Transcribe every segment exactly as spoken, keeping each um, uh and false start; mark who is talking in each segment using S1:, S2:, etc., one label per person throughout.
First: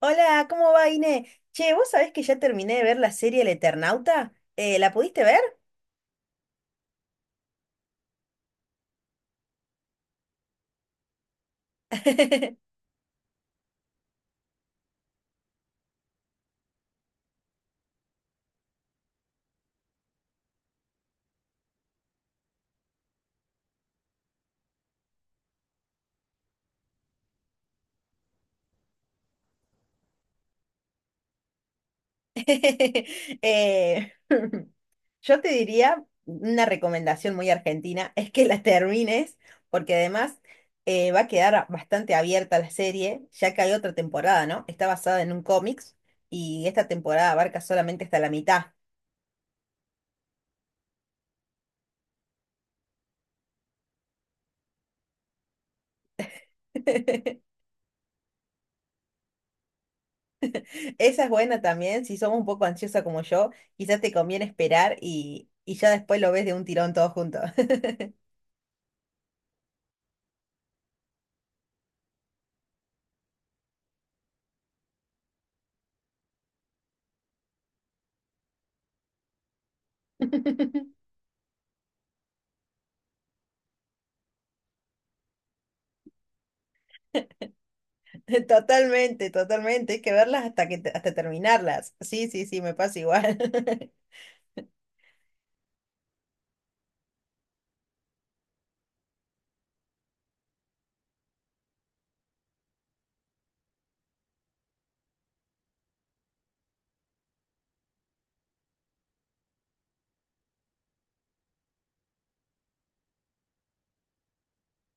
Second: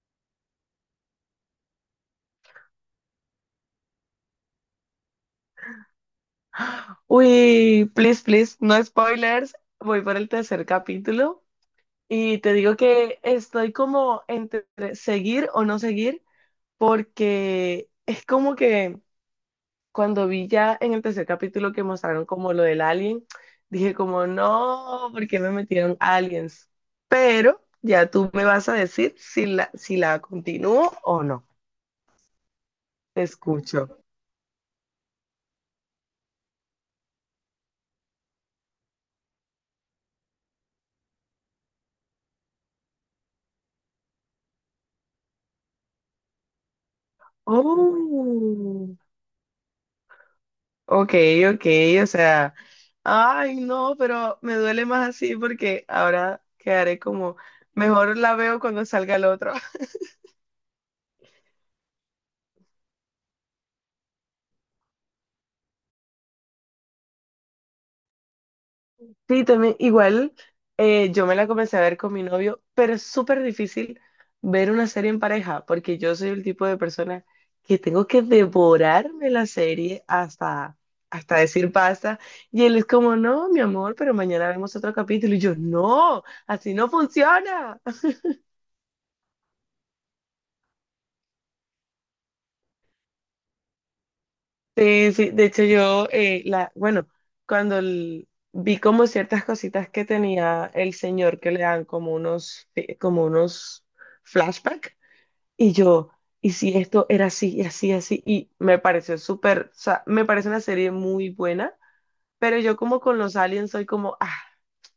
S1: Hola, ¿cómo va, Ine? Che, ¿vos sabés que ya terminé de ver la serie El Eternauta? Eh, ¿la pudiste ver?
S2: Uy, please, please, no spoilers. Voy por el tercer capítulo y te digo que estoy como entre seguir o no seguir porque es como que cuando vi ya en el tercer capítulo que mostraron como lo del alien, dije como no, ¿por qué me metieron aliens? Pero ya tú me vas a decir si la, si la continúo o no. Te escucho.
S1: Eh, yo te diría una recomendación muy argentina, es que la termines, porque además eh, va a quedar bastante abierta la serie, ya que hay otra temporada, ¿no? Está basada en un cómics y esta temporada abarca solamente hasta la mitad.
S2: Oh. Ok, ok, o sea, ay, no, pero me duele más así porque ahora quedaré como, mejor la veo cuando salga el otro.
S1: Esa es buena también, si somos un poco ansiosa como yo, quizás te conviene esperar y, y ya después lo ves de un tirón todo junto.
S2: Sí, también, igual, eh, yo me la comencé a ver con mi novio, pero es súper difícil ver una serie en pareja porque yo soy el tipo de persona que tengo que devorarme la serie hasta, hasta decir basta. Y él es como, no, mi amor, pero mañana vemos otro capítulo. Y yo, no, así no funciona.
S1: Totalmente, totalmente, hay que verlas hasta que te- hasta terminarlas. Sí, sí, sí, me pasa igual.
S2: Sí, sí, de hecho yo, eh, la, bueno, cuando el- vi como ciertas cositas que tenía el señor que le dan como unos, eh, como unos flashback, y yo, y si esto era así, y así, así, y me pareció súper, o sea, me parece una serie muy buena, pero yo como con los aliens soy como, ah,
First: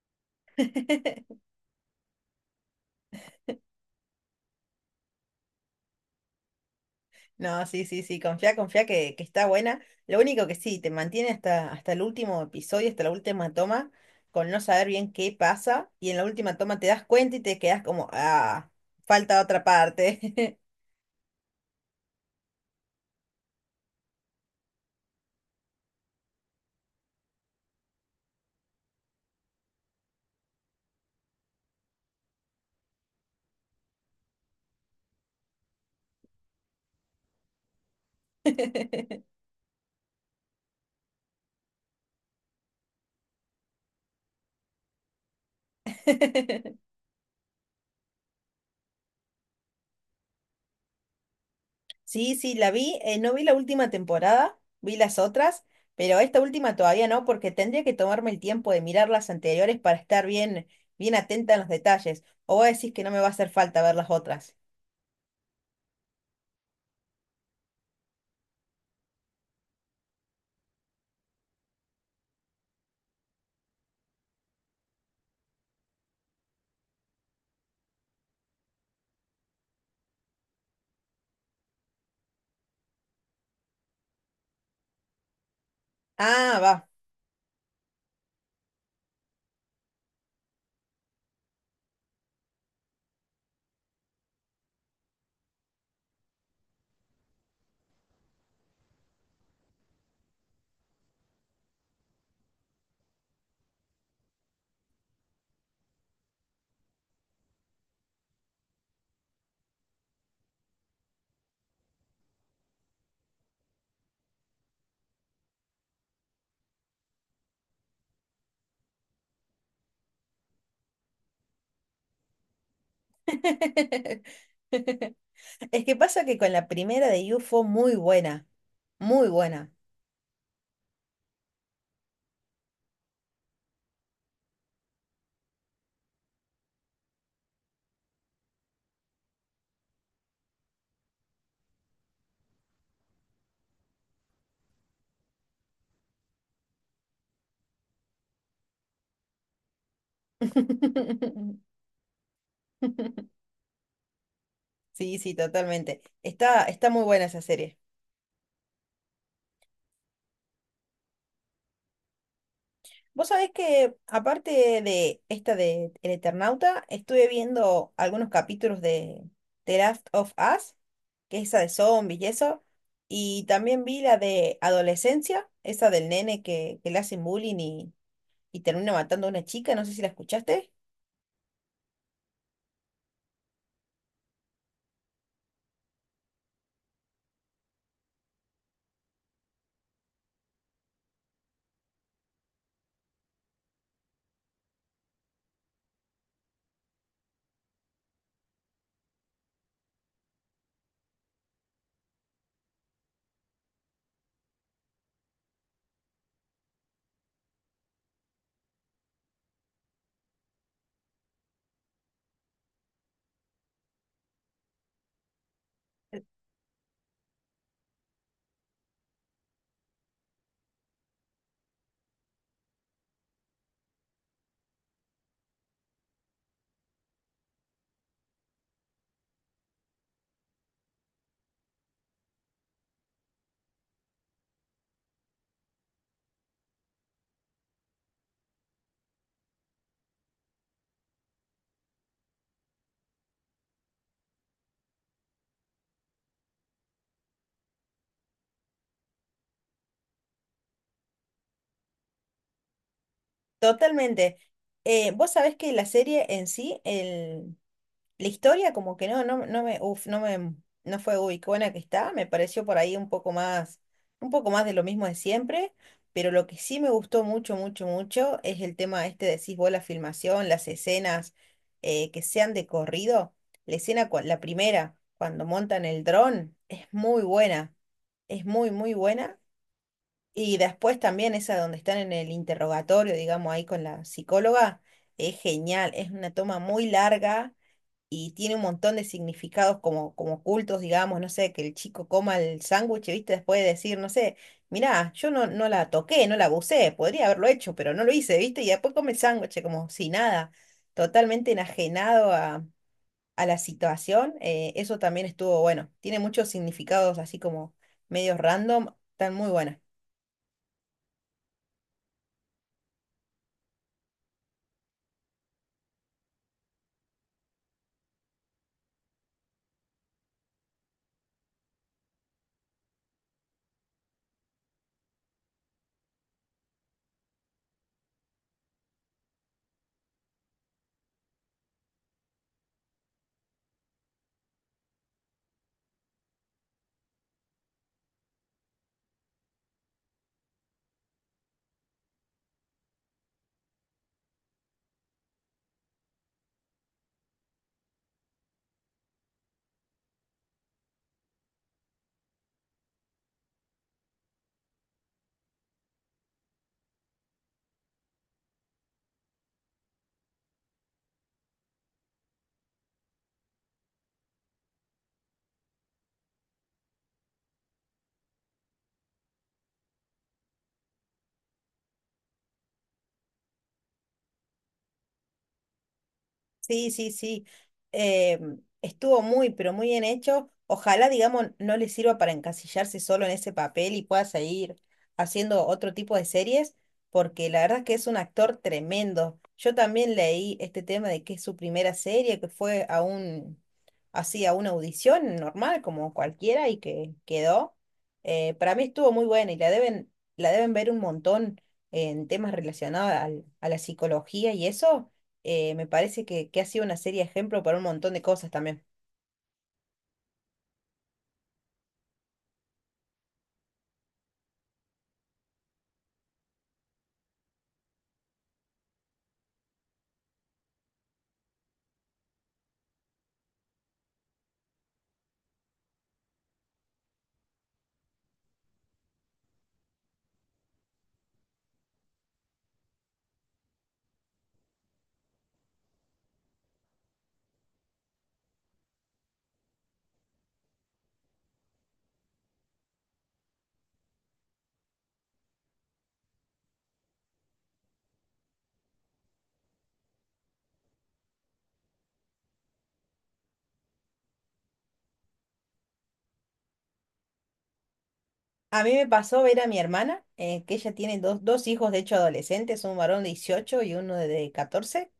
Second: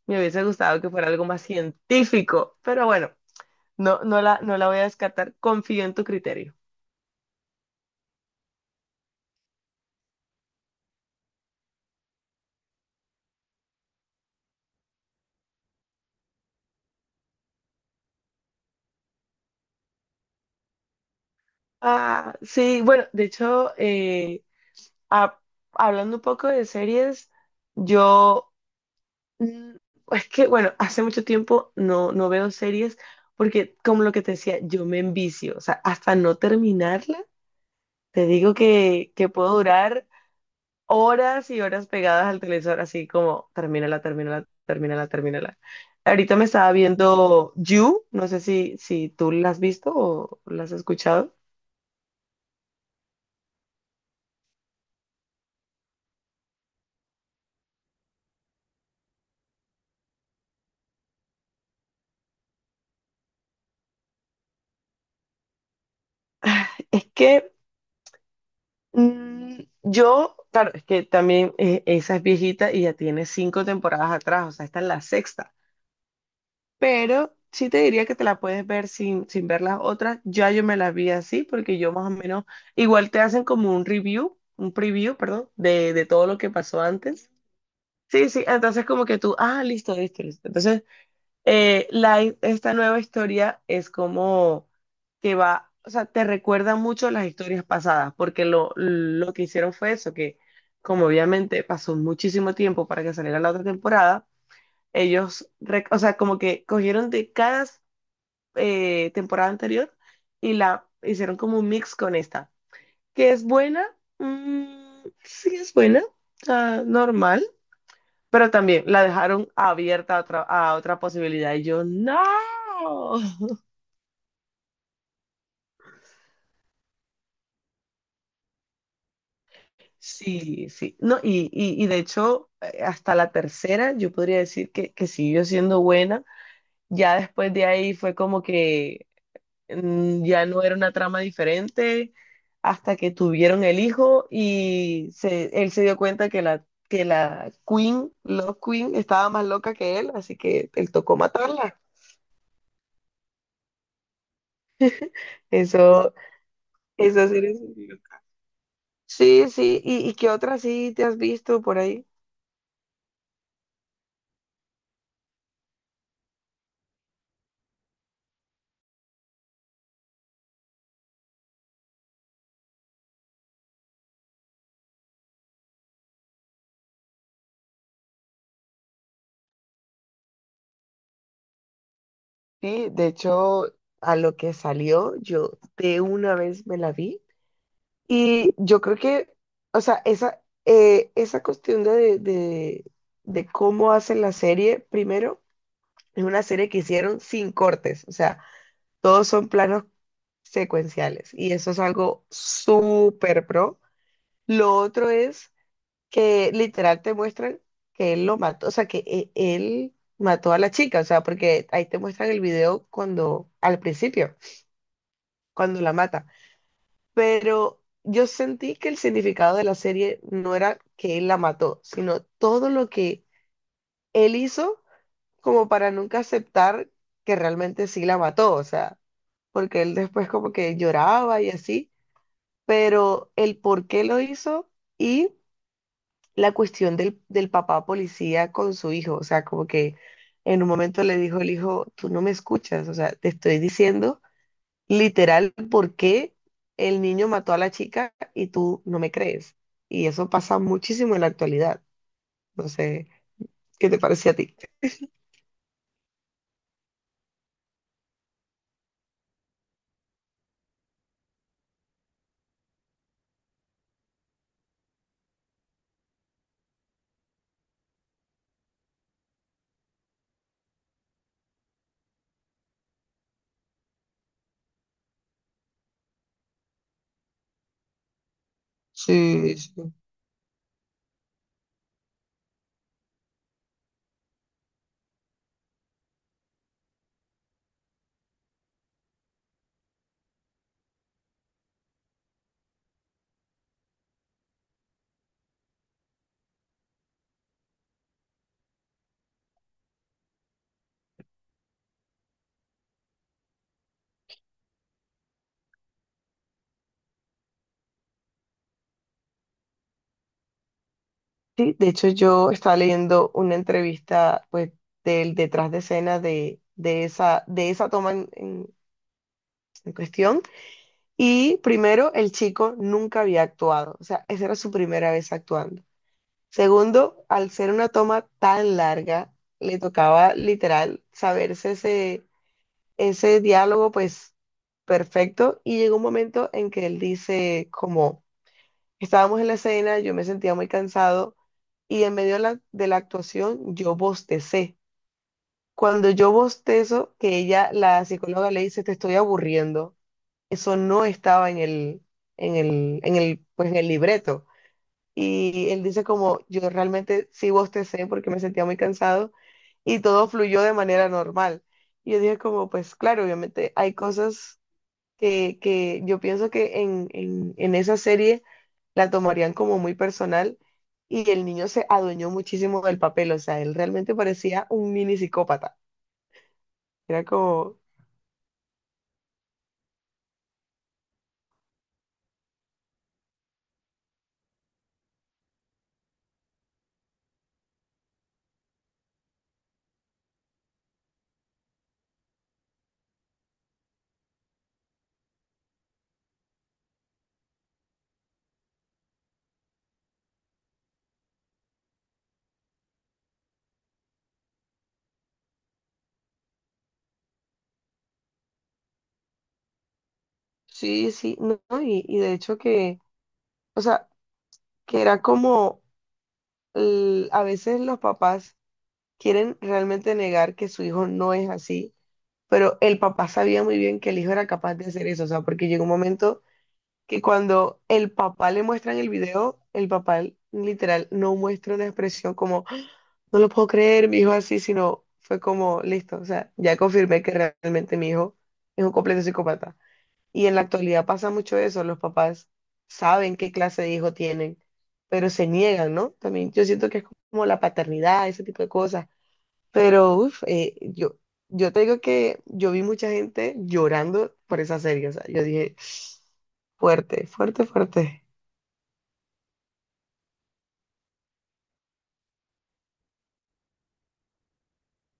S2: me hubiese gustado que fuera algo más científico, pero bueno, no, no la, no la voy a descartar, confío en tu criterio.
S1: No, sí, sí, sí, confía, confía que, que está buena. Lo único que sí, te mantiene hasta, hasta el último episodio, hasta la última toma, con no saber bien qué pasa, y en la última toma te das cuenta y te quedas como, ah, falta otra parte.
S2: Ah, sí, bueno, de hecho, eh, ha- hablando un poco de series, yo, mm, es que, bueno, hace mucho tiempo no, no veo series porque, como lo que te decía, yo me envicio, o sea, hasta no terminarla, te digo que, que puedo durar horas y horas pegadas al televisor, así como, termínala, termínala, termínala, termínala. Ahorita me estaba viendo You, no sé si, si tú la has visto o la has escuchado.
S1: Sí, sí, la vi. Eh, no vi la última temporada, vi las otras, pero esta última todavía no, porque tendría que tomarme el tiempo de mirar las anteriores para estar bien, bien atenta en los detalles. O vos decís que no me va a hacer falta ver las otras.
S2: Es que... Mm, yo, claro, es que también eh, esa es viejita y ya tiene cinco temporadas atrás, o sea, esta es la sexta. Pero sí te diría que te la puedes ver sin, sin ver las otras. Ya yo me las vi así, porque yo más o menos, igual te hacen como un review, un preview, perdón, de, de todo lo que
S1: Ah,
S2: pasó
S1: va.
S2: antes. Sí, sí, entonces como que tú, ah, listo, listo, listo. Entonces eh, la, hi- esta nueva historia es como que va, o sea, te recuerda mucho las historias pasadas, porque lo, lo que hicieron fue eso, que como obviamente pasó muchísimo tiempo para que saliera la otra temporada, ellos, re- o sea, como que cogieron de cada eh, temporada anterior y la hicieron como un mix con esta, que es buena, mm, sí es buena, ah, normal, pero también la dejaron abierta a otra, a otra posibilidad. Y yo, no.
S1: Es que pasa que con la primera de You fue muy buena, muy buena.
S2: Sí, sí. No, y, y, y de hecho, eh, hasta la tercera, yo podría decir que, que siguió siendo buena. Ya después de ahí fue como que mm, ya no era una trama diferente hasta que tuvieron el hijo y se, él se dio cuenta que la, que la Queen, Love Queen, estaba más loca que él, así que él tocó matarla.
S1: Sí, sí, totalmente.
S2: Eso,
S1: Está, está muy buena
S2: eso
S1: esa serie.
S2: sí. Sí, sí. ¿Y, y qué otra sí te has visto por ahí?
S1: Vos sabés que, aparte de esta de El Eternauta, estuve viendo algunos capítulos de The Last of Us, que es esa de zombies y eso, y también vi la de Adolescencia, esa del nene que, que le hacen bullying y, y termina matando a una chica, no sé si la escuchaste.
S2: Sí, de hecho, a lo que salió, yo de una vez me la vi y yo creo que, o sea, esa, eh, esa cuestión de, de, de cómo hacen la serie, primero, es una serie que hicieron sin cortes, o sea, todos son planos secuenciales y eso es algo súper pro. Lo otro es que literal te muestran que él lo mató, o sea, que e- él mató a la chica, o sea, porque ahí te muestran el video cuando, al principio, cuando la mata. Pero yo sentí que el significado de la serie no era que él la mató, sino todo lo que él hizo como para nunca aceptar que realmente sí la mató, o sea, porque él después como que lloraba y así, pero el por qué lo hizo. Y la cuestión del, del papá policía con su hijo, o sea, como que en un momento le dijo el hijo, tú no me escuchas, o sea, te estoy diciendo literal por qué el niño mató a la chica y tú no me crees. Y eso pasa muchísimo en la actualidad. No sé, ¿qué te parece a
S1: Totalmente.
S2: ti?
S1: Eh, vos sabés que la serie en sí, la historia como que no, no, no me, uf, no me, no fue uy, qué buena que está, me pareció por ahí un poco más, un poco más de lo mismo de siempre, pero lo que sí me gustó mucho, mucho, mucho es el tema este, decís vos, la filmación, las escenas eh, que sean de corrido, la escena, cua- la primera, cuando montan el dron, es muy buena, es muy, muy buena,
S2: Sí, sí.
S1: y después también esa donde están en el interrogatorio, digamos, ahí con la psicóloga, es genial, es una toma muy larga y tiene un montón de significados como, como ocultos, digamos, no sé, que el chico coma el sándwich, ¿viste? Después de decir, no sé, mirá, yo no, no la toqué, no la abusé, podría haberlo hecho, pero no lo hice, ¿viste? Y después come el sándwich como si nada, totalmente enajenado a, a la situación. Eh, eso también estuvo bueno, tiene muchos significados así como medios random, están muy buenas.
S2: Sí, de hecho yo estaba leyendo una entrevista pues del detrás de escena de, de esa, de esa toma en, en- en cuestión y primero el chico nunca había actuado, o sea, esa era su primera vez actuando. Segundo, al ser una toma tan larga, le tocaba literal saberse ese, ese diálogo pues perfecto, y llegó un momento en que él dice como... Estábamos en la escena, yo me sentía muy cansado y en medio de la, de la actuación yo bostecé. Cuando yo bostezo, que ella, la psicóloga le dice, te estoy aburriendo. Eso no estaba en el, en el, en el, pues en el libreto. Y él dice como, yo realmente sí bostecé porque me sentía muy cansado y todo fluyó de manera normal. Y yo dije como, pues claro, obviamente hay cosas que, que yo pienso que en, en en esa serie la tomarían como muy personal, y el niño se adueñó muchísimo del papel, o sea, él realmente parecía un mini psicópata.
S1: Sí, sí,
S2: Era
S1: sí.
S2: como,
S1: Eh, estuvo muy, pero muy bien hecho. Ojalá, digamos, no le sirva para encasillarse solo en ese papel y pueda seguir haciendo otro tipo de series, porque la verdad es que es un actor tremendo. Yo también leí este tema de que es su primera serie, que fue a un, así, a una audición normal, como cualquiera, y que quedó. Eh, para mí estuvo muy buena y la deben, la deben ver un montón en temas relacionados al- a la psicología y eso eh, me parece que, que ha sido una serie de ejemplo para un montón de cosas también.
S2: sí, sí, no, no, y, y de hecho que, o sea, que era como, l- a veces los papás quieren realmente negar que su hijo no es así, pero el papá sabía muy bien que el hijo era capaz de hacer eso, o sea, porque llegó un momento que cuando el papá le muestran el video, el papá literal no muestra una expresión como... No lo puedo creer, mi hijo así, sino fue como, listo, o sea, ya confirmé que realmente mi hijo es un completo psicópata. Y en la actualidad pasa mucho eso, los papás saben qué clase de hijo tienen, pero se niegan, ¿no? También yo siento que es como la paternidad, ese tipo de cosas. Pero, uff, yo, yo te digo que yo vi mucha gente llorando por esa serie, o sea, yo dije, fuerte, fuerte, fuerte.
S1: A mí me pasó ver a mi hermana, eh, que ella tiene dos, dos hijos, de hecho adolescentes, un varón de dieciocho y uno de catorce.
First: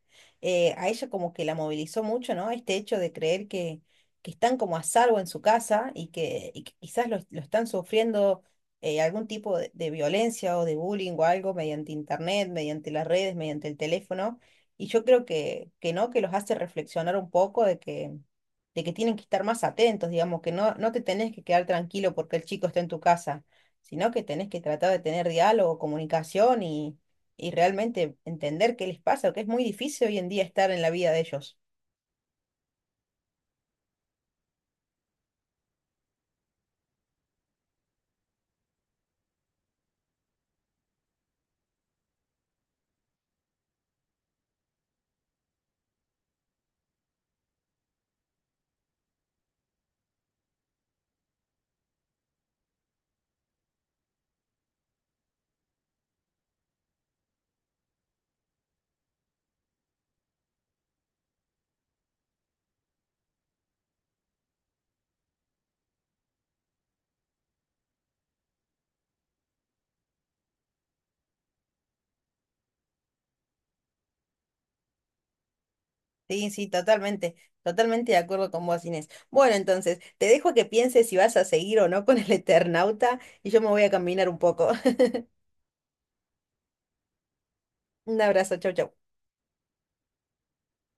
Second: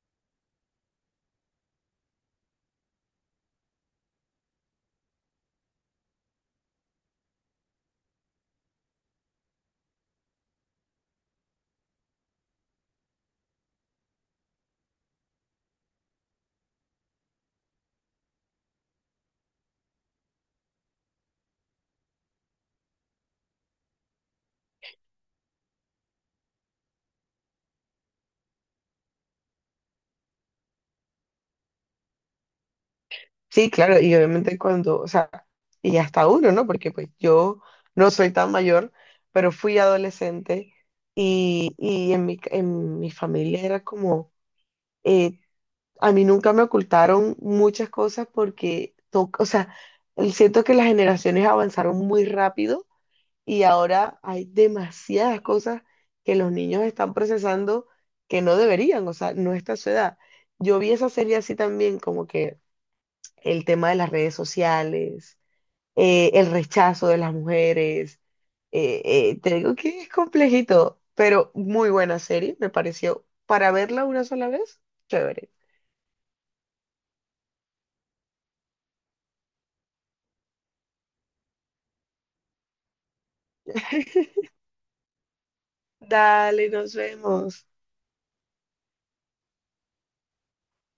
S1: Eh, a ella como que la movilizó mucho, ¿no? Este hecho de creer que, que están como a salvo en su casa y que, y que quizás lo, lo están sufriendo eh, algún tipo de, de violencia o de bullying o algo mediante internet, mediante las redes, mediante el teléfono. Y yo creo que, que no, que los hace reflexionar un poco de que de que tienen que estar más atentos, digamos, que no, no te tenés que quedar tranquilo porque el chico está en tu casa sino que tenés que tratar de tener diálogo, comunicación y, y realmente entender qué les pasa, que es muy difícil hoy en día estar en la vida de ellos.
S2: Sí, claro, y obviamente cuando, o sea, y hasta uno, ¿no? Porque pues yo no soy tan mayor, pero fui adolescente y, y en mi, en mi familia era como, eh, a mí nunca me ocultaron muchas cosas porque, to- o sea, siento que las generaciones avanzaron muy rápido y ahora hay demasiadas cosas que los niños están procesando que no deberían, o sea, no está a su edad. Yo vi esa serie así también, como que el tema de las redes sociales, eh, el rechazo de las mujeres. Eh, eh, te digo que es complejito, pero muy buena serie, me pareció. Para verla una sola vez, chévere.
S1: Sí, sí, totalmente, totalmente de acuerdo con vos, Inés. Bueno, entonces, te dejo a que pienses si vas a seguir o no con el Eternauta y yo me voy a caminar un poco.
S2: Dale, nos vemos.
S1: Un abrazo, chau, chau.